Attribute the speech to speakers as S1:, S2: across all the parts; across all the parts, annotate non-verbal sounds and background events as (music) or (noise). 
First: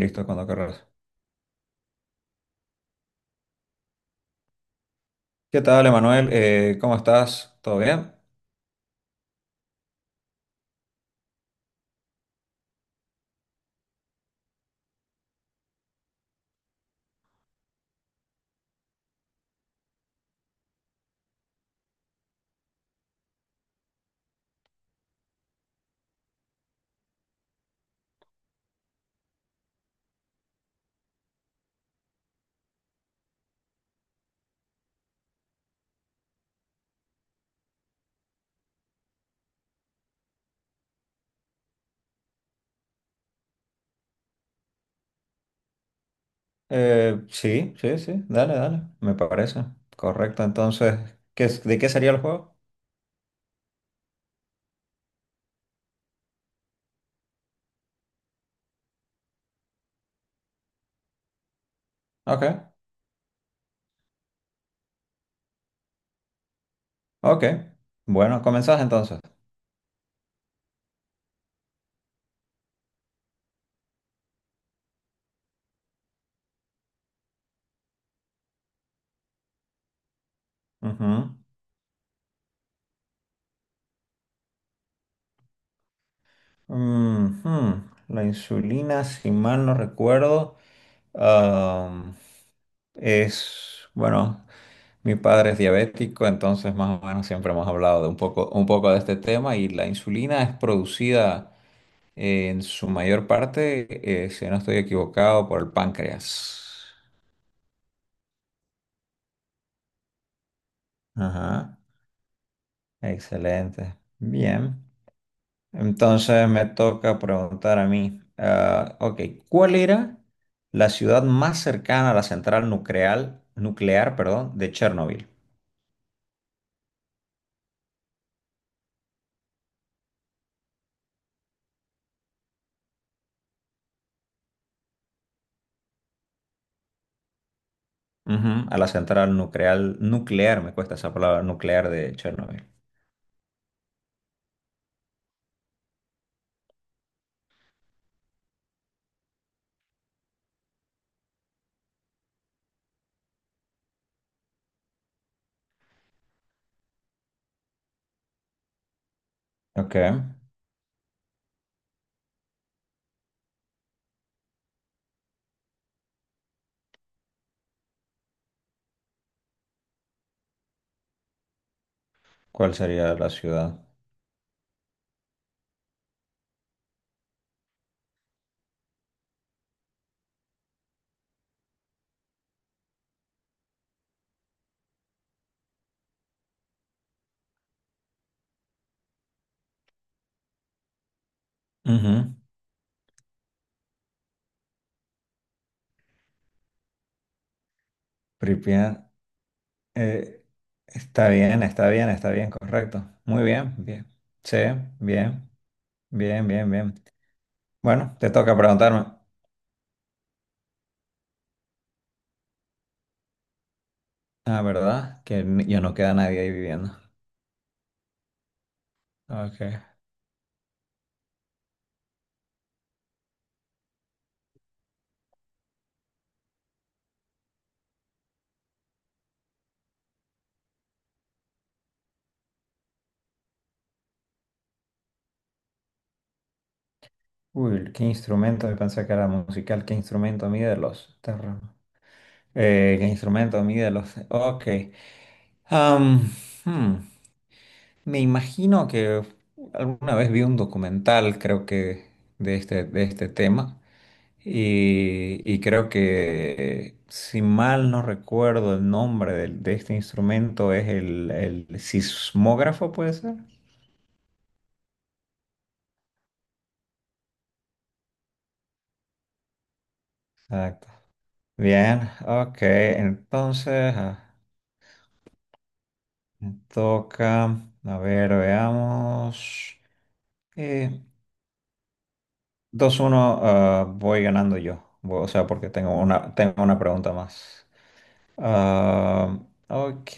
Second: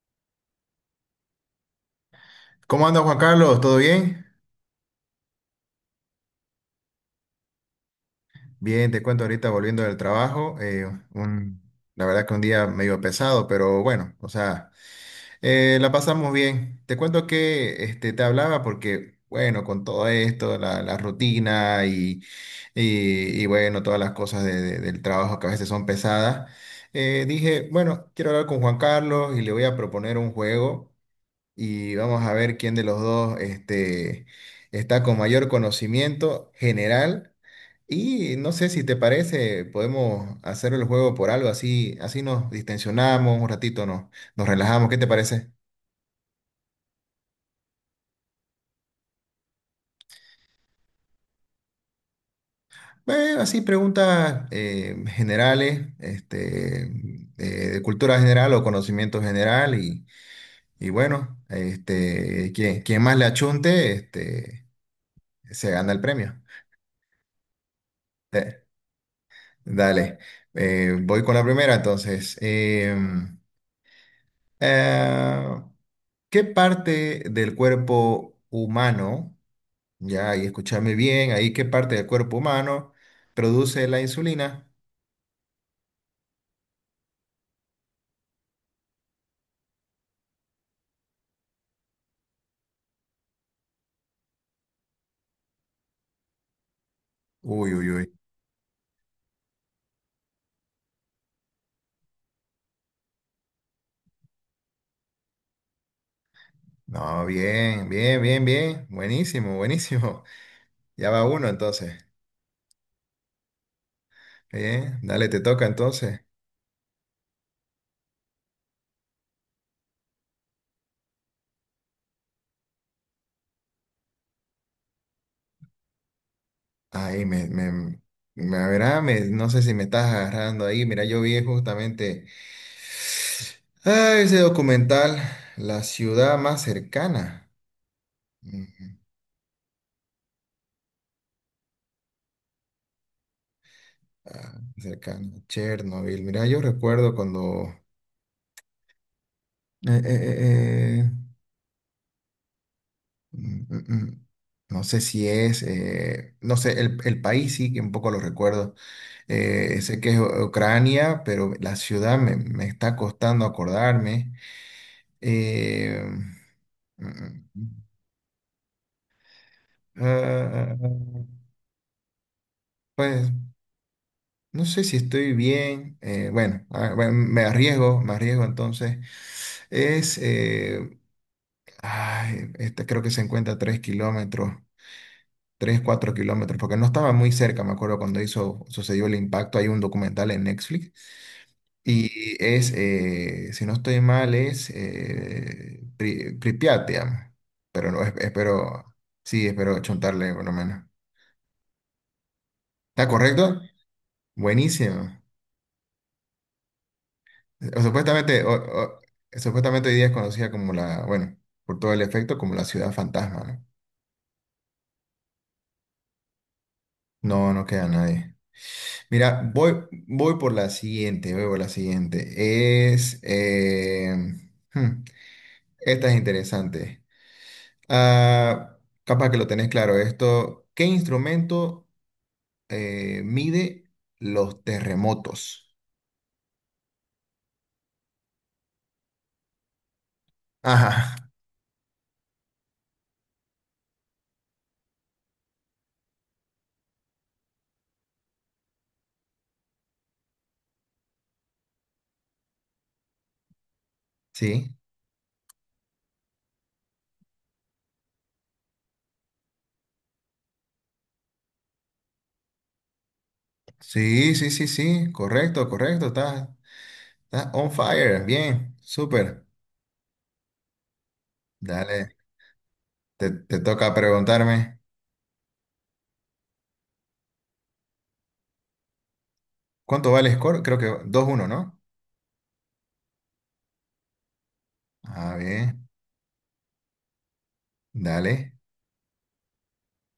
S1: Listo, cuando querrás.
S2: ¿Cómo anda Juan Carlos? ¿Todo bien?
S1: ¿Qué tal, Emanuel? ¿Cómo estás? ¿Todo bien?
S2: Bien, te cuento ahorita volviendo del trabajo. Un- la verdad que un día medio pesado, pero bueno, o sea, la pasamos bien. Te cuento que este, te hablaba porque, bueno, con todo esto, la rutina y, bueno, todas las cosas del trabajo que a veces son pesadas, dije, bueno, quiero hablar con Juan Carlos y le voy a proponer un juego y vamos a ver quién de los dos este, está con mayor conocimiento general. Y no sé si te parece, podemos hacer el juego por algo así, así nos distensionamos un ratito, nos relajamos. ¿Qué te parece?
S1: Sí, sí, sí. Dale, dale. Me parece. Correcto. Entonces, ¿ de qué sería el juego?
S2: Así preguntas generales, este, de cultura general o conocimiento general y bueno,
S1: Ok,
S2: este, quien más le achunte, este, se gana el premio.
S1: ok. Bueno,
S2: Eh,
S1: comenzás entonces.
S2: Dale, voy con la primera entonces. Eh, ¿Qué parte del cuerpo humano, ya y escúchame bien,
S1: Ujú.
S2: ahí qué parte del cuerpo humano produce la insulina?
S1: Ujú. La insulina, si mal no recuerdo, am, es, bueno, mi padre es diabético, entonces más o menos siempre hemos
S2: Uy, uy,
S1: hablado de
S2: uy.
S1: un poco de este tema y la insulina es producida en su mayor parte, si no estoy equivocado, por el páncreas.
S2: No, bien, bien, bien, bien. Buenísimo, buenísimo. (laughs) Ya va uno
S1: Ajá,
S2: entonces.
S1: excelente. Bien.
S2: Bien, dale, te toca entonces.
S1: Entonces me toca preguntar a mí. Ah, ok, ¿cuál era la ciudad más cercana a la central nuclear, perdón, de Chernobyl?
S2: Ahí me, a ver, no sé si me estás agarrando ahí. Mira, yo vi justamente. Ese documental, la ciudad más cercana.
S1: Ujú, a la
S2: Ujú.
S1: central nuclear, me cuesta esa palabra, nuclear de Chernobyl.
S2: Cercana, a Chernobyl. Mira, yo recuerdo cuando, eh, eh, eh, eh, mm, mm, mm, no sé si es, no sé, el país sí que un poco lo recuerdo.
S1: Ok,
S2: Sé que es Ucrania, pero la ciudad me está costando acordarme. Eh, mm, mm, mm. Ah, ah, ah, ah.
S1: ¿cuál sería la
S2: Pues.
S1: ciudad?
S2: No sé si estoy bien. Bueno, bueno, me arriesgo entonces. Es, eh, este creo que se encuentra a 3 kilómetros, 3 4 kilómetros, porque no estaba muy cerca, me acuerdo cuando hizo, sucedió el impacto. Hay un documental en Netflix. Y
S1: Ujú,
S2: es, eh, si no estoy mal, es Pripyat, digamos. Pero no, espero,
S1: Pripyat.
S2: sí, espero chuntarle por
S1: Eh,
S2: lo menos.
S1: Está bien, está bien, está bien,
S2: ¿Está
S1: correcto. Muy
S2: correcto?
S1: bien, bien. Sí,
S2: Buenísimo.
S1: bien, bien, bien, bien.
S2: O
S1: Bueno, te
S2: supuestamente,
S1: toca
S2: o-
S1: preguntarme.
S2: supuestamente hoy día es conocida como la, bueno, por todo el efecto, como la ciudad fantasma, ¿no?
S1: Ah, ¿verdad? Ya no queda nadie ahí viviendo.
S2: No, no queda nadie. Mira,
S1: Ok.
S2: voy por la siguiente, voy por la siguiente. Hmm, Esta es interesante. Ah, Capaz que lo tenés claro esto. ¿Qué instrumento mide los terremotos?
S1: Uy, ¿qué instrumento? Yo pensé que era musical. ¿Qué instrumento mide los
S2: Ajá,
S1: terremotos? ¿Qué instrumento mide los...? Ok. Am, hmm, Me imagino que alguna vez vi un documental, de este tema.
S2: sí,
S1: Y creo que, si mal no recuerdo el nombre de este instrumento, es el sismógrafo, ¿puede ser?
S2: sí, sí, sí, sí, correcto, correcto, está on fire, bien, súper.
S1: Exacto. Bien,
S2: Dale,
S1: ok,
S2: te
S1: entonces.
S2: toca preguntarme.
S1: Me toca, a ver, veamos.
S2: ¿Cuánto vale el score? Creo
S1: Eh,
S2: que 2-1, ¿no?
S1: 2-1, ah, voy ganando yo, o
S2: Ah,
S1: sea, porque
S2: bien,
S1: tengo una pregunta más.
S2: dale.
S1: Ah, ok,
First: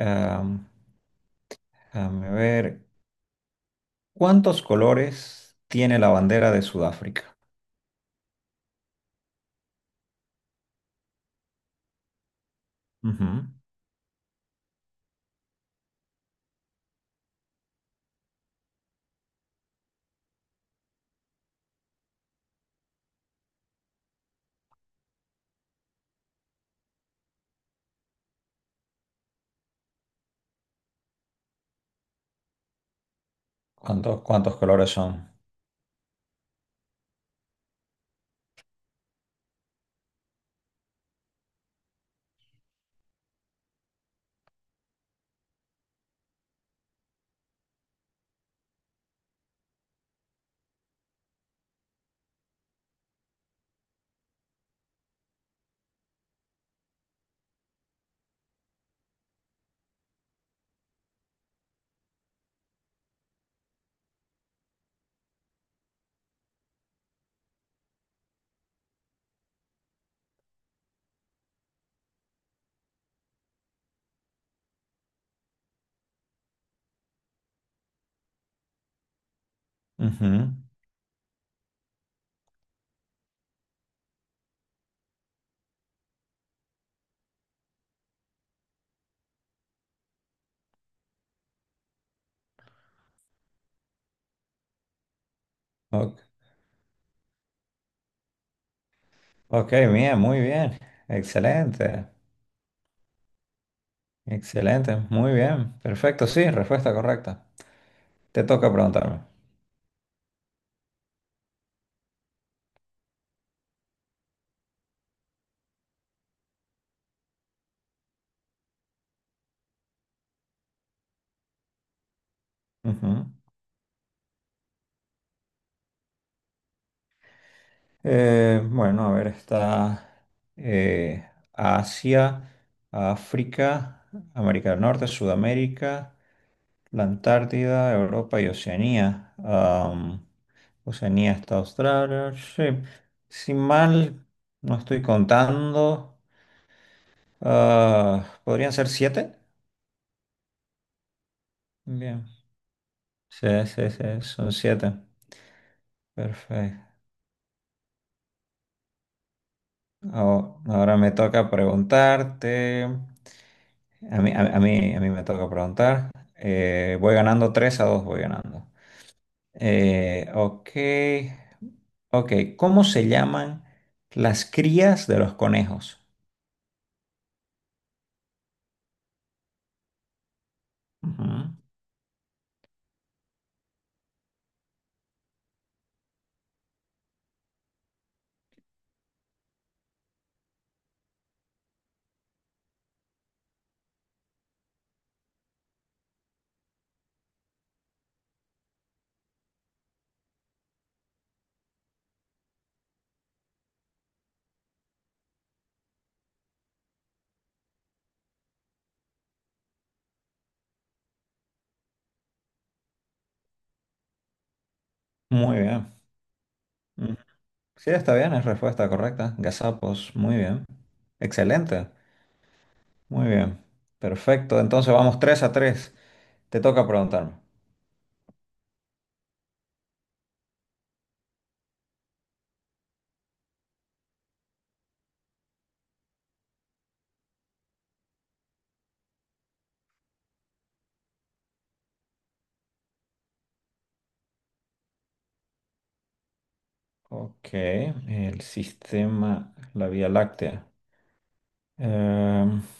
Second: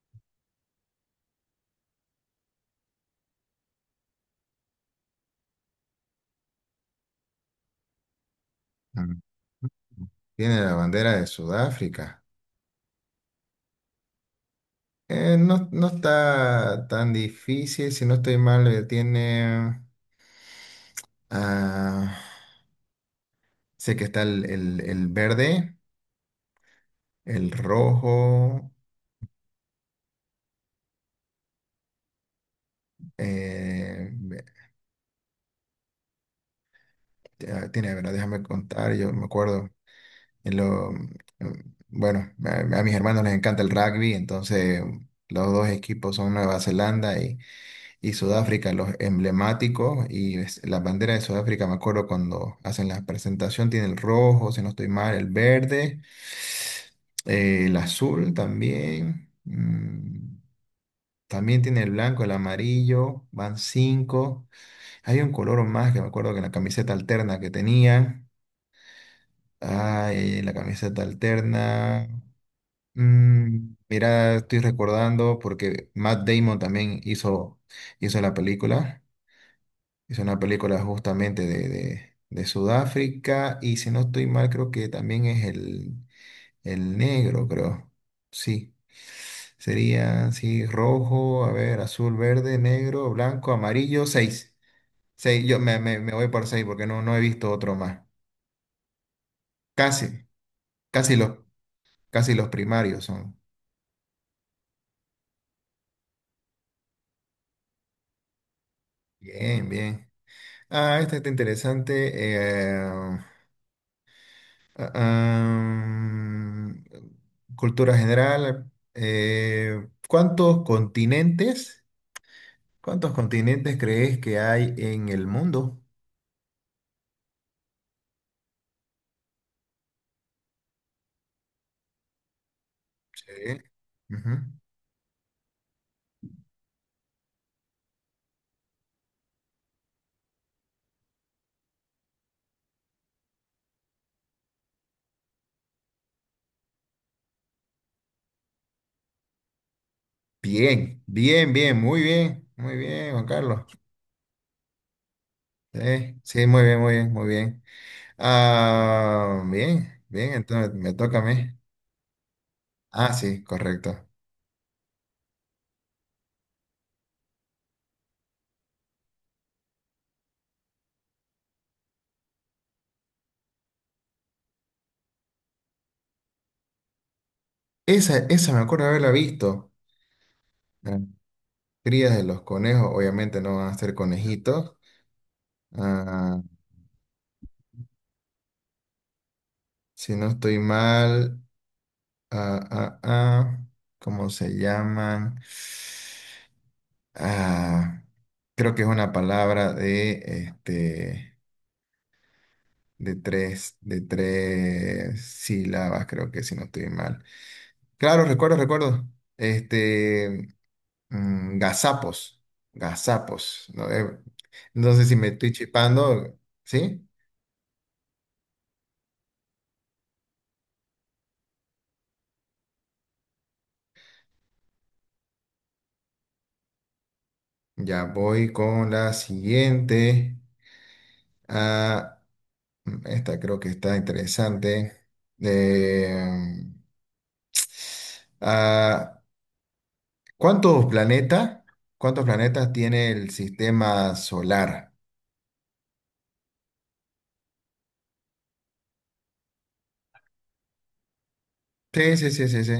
S1: ah, déjame ver. ¿Cuántos colores tiene la bandera de Sudáfrica?
S2: Ah, Tiene la bandera de Sudáfrica.
S1: Ujú.
S2: No, no está tan difícil, si no estoy mal, tiene... ah, sé que está el verde, el rojo. eh,
S1: ¿Cuántos,
S2: ve-
S1: cuántos colores son?
S2: Tiene, a ver, déjame contar, yo me acuerdo. en lo- bueno, a mis hermanos les encanta el rugby, entonces los dos equipos son Nueva Zelanda y Sudáfrica, los emblemáticos. La bandera de Sudáfrica, me acuerdo cuando hacen la presentación, tiene el rojo, si no estoy mal, el verde, el azul también. También tiene el blanco, el amarillo, van cinco. Hay un color más que me acuerdo que en la camiseta alterna que tenían. Ay, la camiseta alterna. Mira, estoy recordando porque Matt Damon también hizo la película. Hizo una
S1: Ujú.
S2: película justamente de Sudáfrica. Y si no estoy mal, creo que también es el negro, creo. Sí. Sería, sí, rojo, a ver, azul, verde, negro, blanco, amarillo, seis. Seis, yo me
S1: Ok,
S2: voy por seis porque no, no he visto otro más.
S1: ok,
S2: Casi,
S1: bien, muy bien.
S2: casi los,
S1: Excelente,
S2: casi los primarios son.
S1: excelente, muy bien. Perfecto, sí, respuesta correcta. Te toca preguntarme.
S2: Bien, bien. Esta está interesante. Ah, Cultura general. ¿Cuántos continentes, cuántos
S1: Ujú.
S2: continentes crees que hay en el mundo?
S1: Bueno, a ver, está Asia,
S2: Sí.
S1: África,
S2: Ujú.
S1: América del Norte, Sudamérica, la Antártida, Europa y Oceanía. Oceanía está Australia. Sí. Si mal no estoy contando, ah, ¿podrían ser siete?
S2: Bien, bien, bien, muy
S1: Bien.
S2: bien, muy bien, Juan
S1: Sí,
S2: Carlos.
S1: sí, sí, son siete.
S2: Sí, sí, muy bien,
S1: Perfecto.
S2: muy bien, muy bien. Bien, bien, entonces me
S1: Ahora me
S2: toca a
S1: toca
S2: mí.
S1: preguntarte.
S2: Sí, correcto.
S1: A mí me toca preguntar. Voy ganando 3 a 2, voy ganando. Ok. Ok, ¿cómo se llaman las crías de los conejos?
S2: Esa me acuerdo haberla visto.
S1: Ujú.
S2: Crías de los conejos, obviamente no van a ser conejitos. Ah, si no estoy mal, ah, ah, ah, ¿cómo se llaman? Ah, Creo que es una palabra de, este, de tres sílabas, creo que si no estoy mal. Claro, recuerdo, recuerdo. Este, gazapos, gazapos. No. No sé si me estoy
S1: Muy bien.
S2: chipando, ¿sí?
S1: Ujú. Sí, está bien, es respuesta correcta. Gazapos, muy bien. Excelente. Muy bien. Perfecto. Entonces vamos 3 a 3. Te toca preguntarme.
S2: Ya voy con la siguiente. Ah, Esta creo que está interesante. Eh, mm, ah, ¿cuántos planetas, cuántos planetas tiene el sistema solar?
S1: Ok, el sistema, la Vía Láctea.
S2: Sí, sí, sí,
S1: Em,
S2: sí, sí.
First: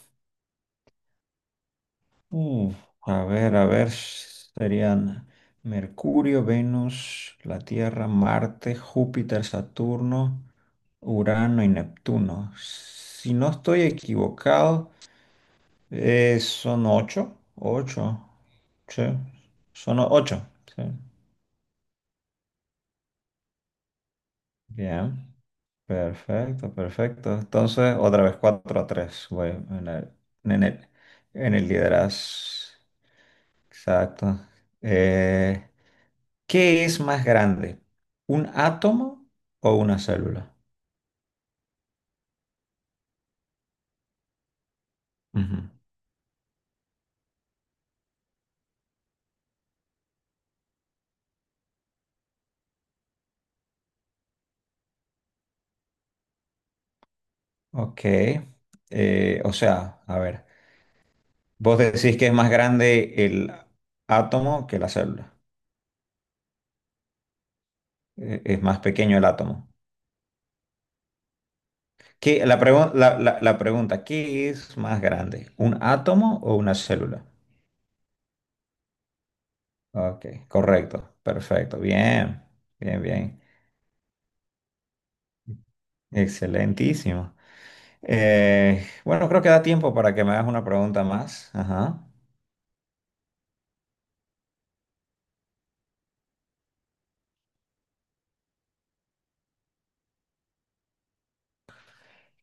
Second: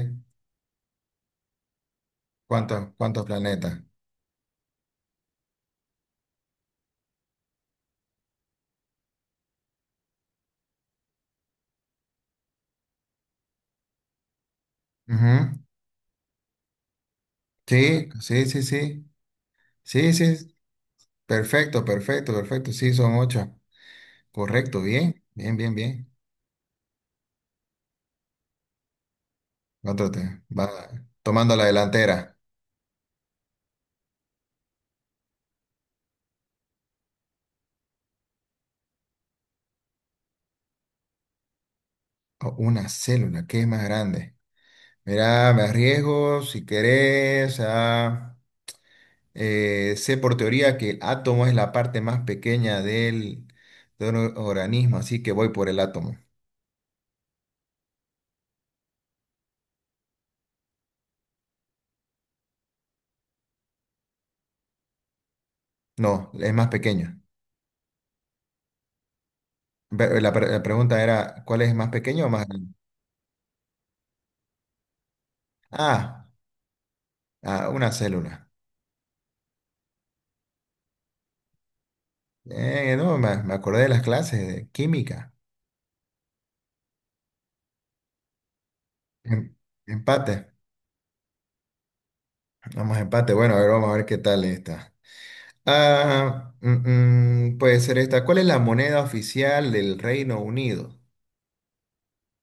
S1: Uf,
S2: ¿Cuántos
S1: a ver, a
S2: planetas?
S1: ver, serían Mercurio, Venus, la Tierra, Marte, Júpiter, Saturno, Urano y Neptuno. Si no estoy equivocado,
S2: Ujú.
S1: son ocho,
S2: Sí,
S1: ocho,
S2: sí, sí,
S1: sí,
S2: sí. Sí,
S1: ocho,
S2: sí.
S1: sí.
S2: Perfecto, perfecto, perfecto. Sí, son ocho. Correcto, bien,
S1: Bien,
S2: bien, bien, bien.
S1: perfecto, perfecto. Entonces, otra vez cuatro a tres, voy
S2: Otro te
S1: en
S2: va
S1: el, en
S2: tomando la
S1: el
S2: delantera.
S1: liderazgo. Exacto. Eh, ¿Qué es más grande? ¿Un átomo o una célula?
S2: Oh, una célula, ¿qué es más grande? Mira, me
S1: Ujú.
S2: arriesgo si querés. Sé por teoría que el átomo es la parte más pequeña de un organismo, así que voy por el átomo.
S1: Ok. O sea, a ver, vos decís que es más grande el átomo que la célula.
S2: No, es más pequeño.
S1: Es más pequeño el átomo.
S2: La pregunta era, ¿cuál es más pequeño o más grande?
S1: La pregunta, ¿qué es más grande? ¿Un
S2: Ah,
S1: átomo o una célula?
S2: una célula.
S1: Ok, correcto, perfecto, bien, bien,
S2: No,
S1: bien,
S2: me acordé de las clases de química.
S1: excelentísimo. Bueno, creo que
S2: Em-
S1: da tiempo para que me
S2: Empate.
S1: hagas una pregunta más. Ajá.
S2: Vamos a empate. Bueno, a ver, vamos a ver qué tal está. Puede ser esta. ¿Cuál es la moneda oficial del Reino Unido?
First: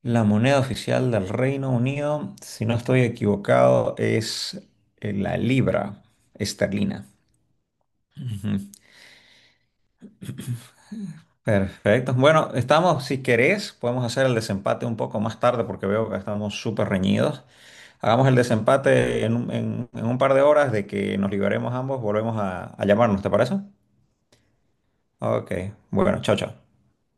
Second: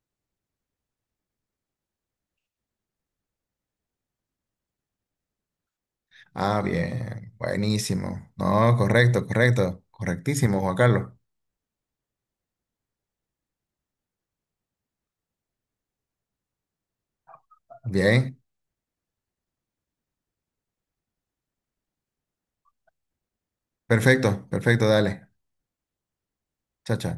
S1: La moneda oficial del Reino Unido, si no estoy equivocado, es la libra esterlina.
S2: Bien, buenísimo.
S1: Ujú.
S2: No, correcto, correcto, correctísimo, Juan Carlos.
S1: Perfecto. Bueno, estamos, si querés, podemos hacer el desempate un poco más tarde porque veo que estamos súper reñidos. Hagamos el
S2: Bien,
S1: desempate en en un par de horas. De que nos liberemos ambos, volvemos a llamarnos, ¿te parece?
S2: perfecto, perfecto, dale.
S1: Ok, bueno, chao, chao.
S2: Chao, chao.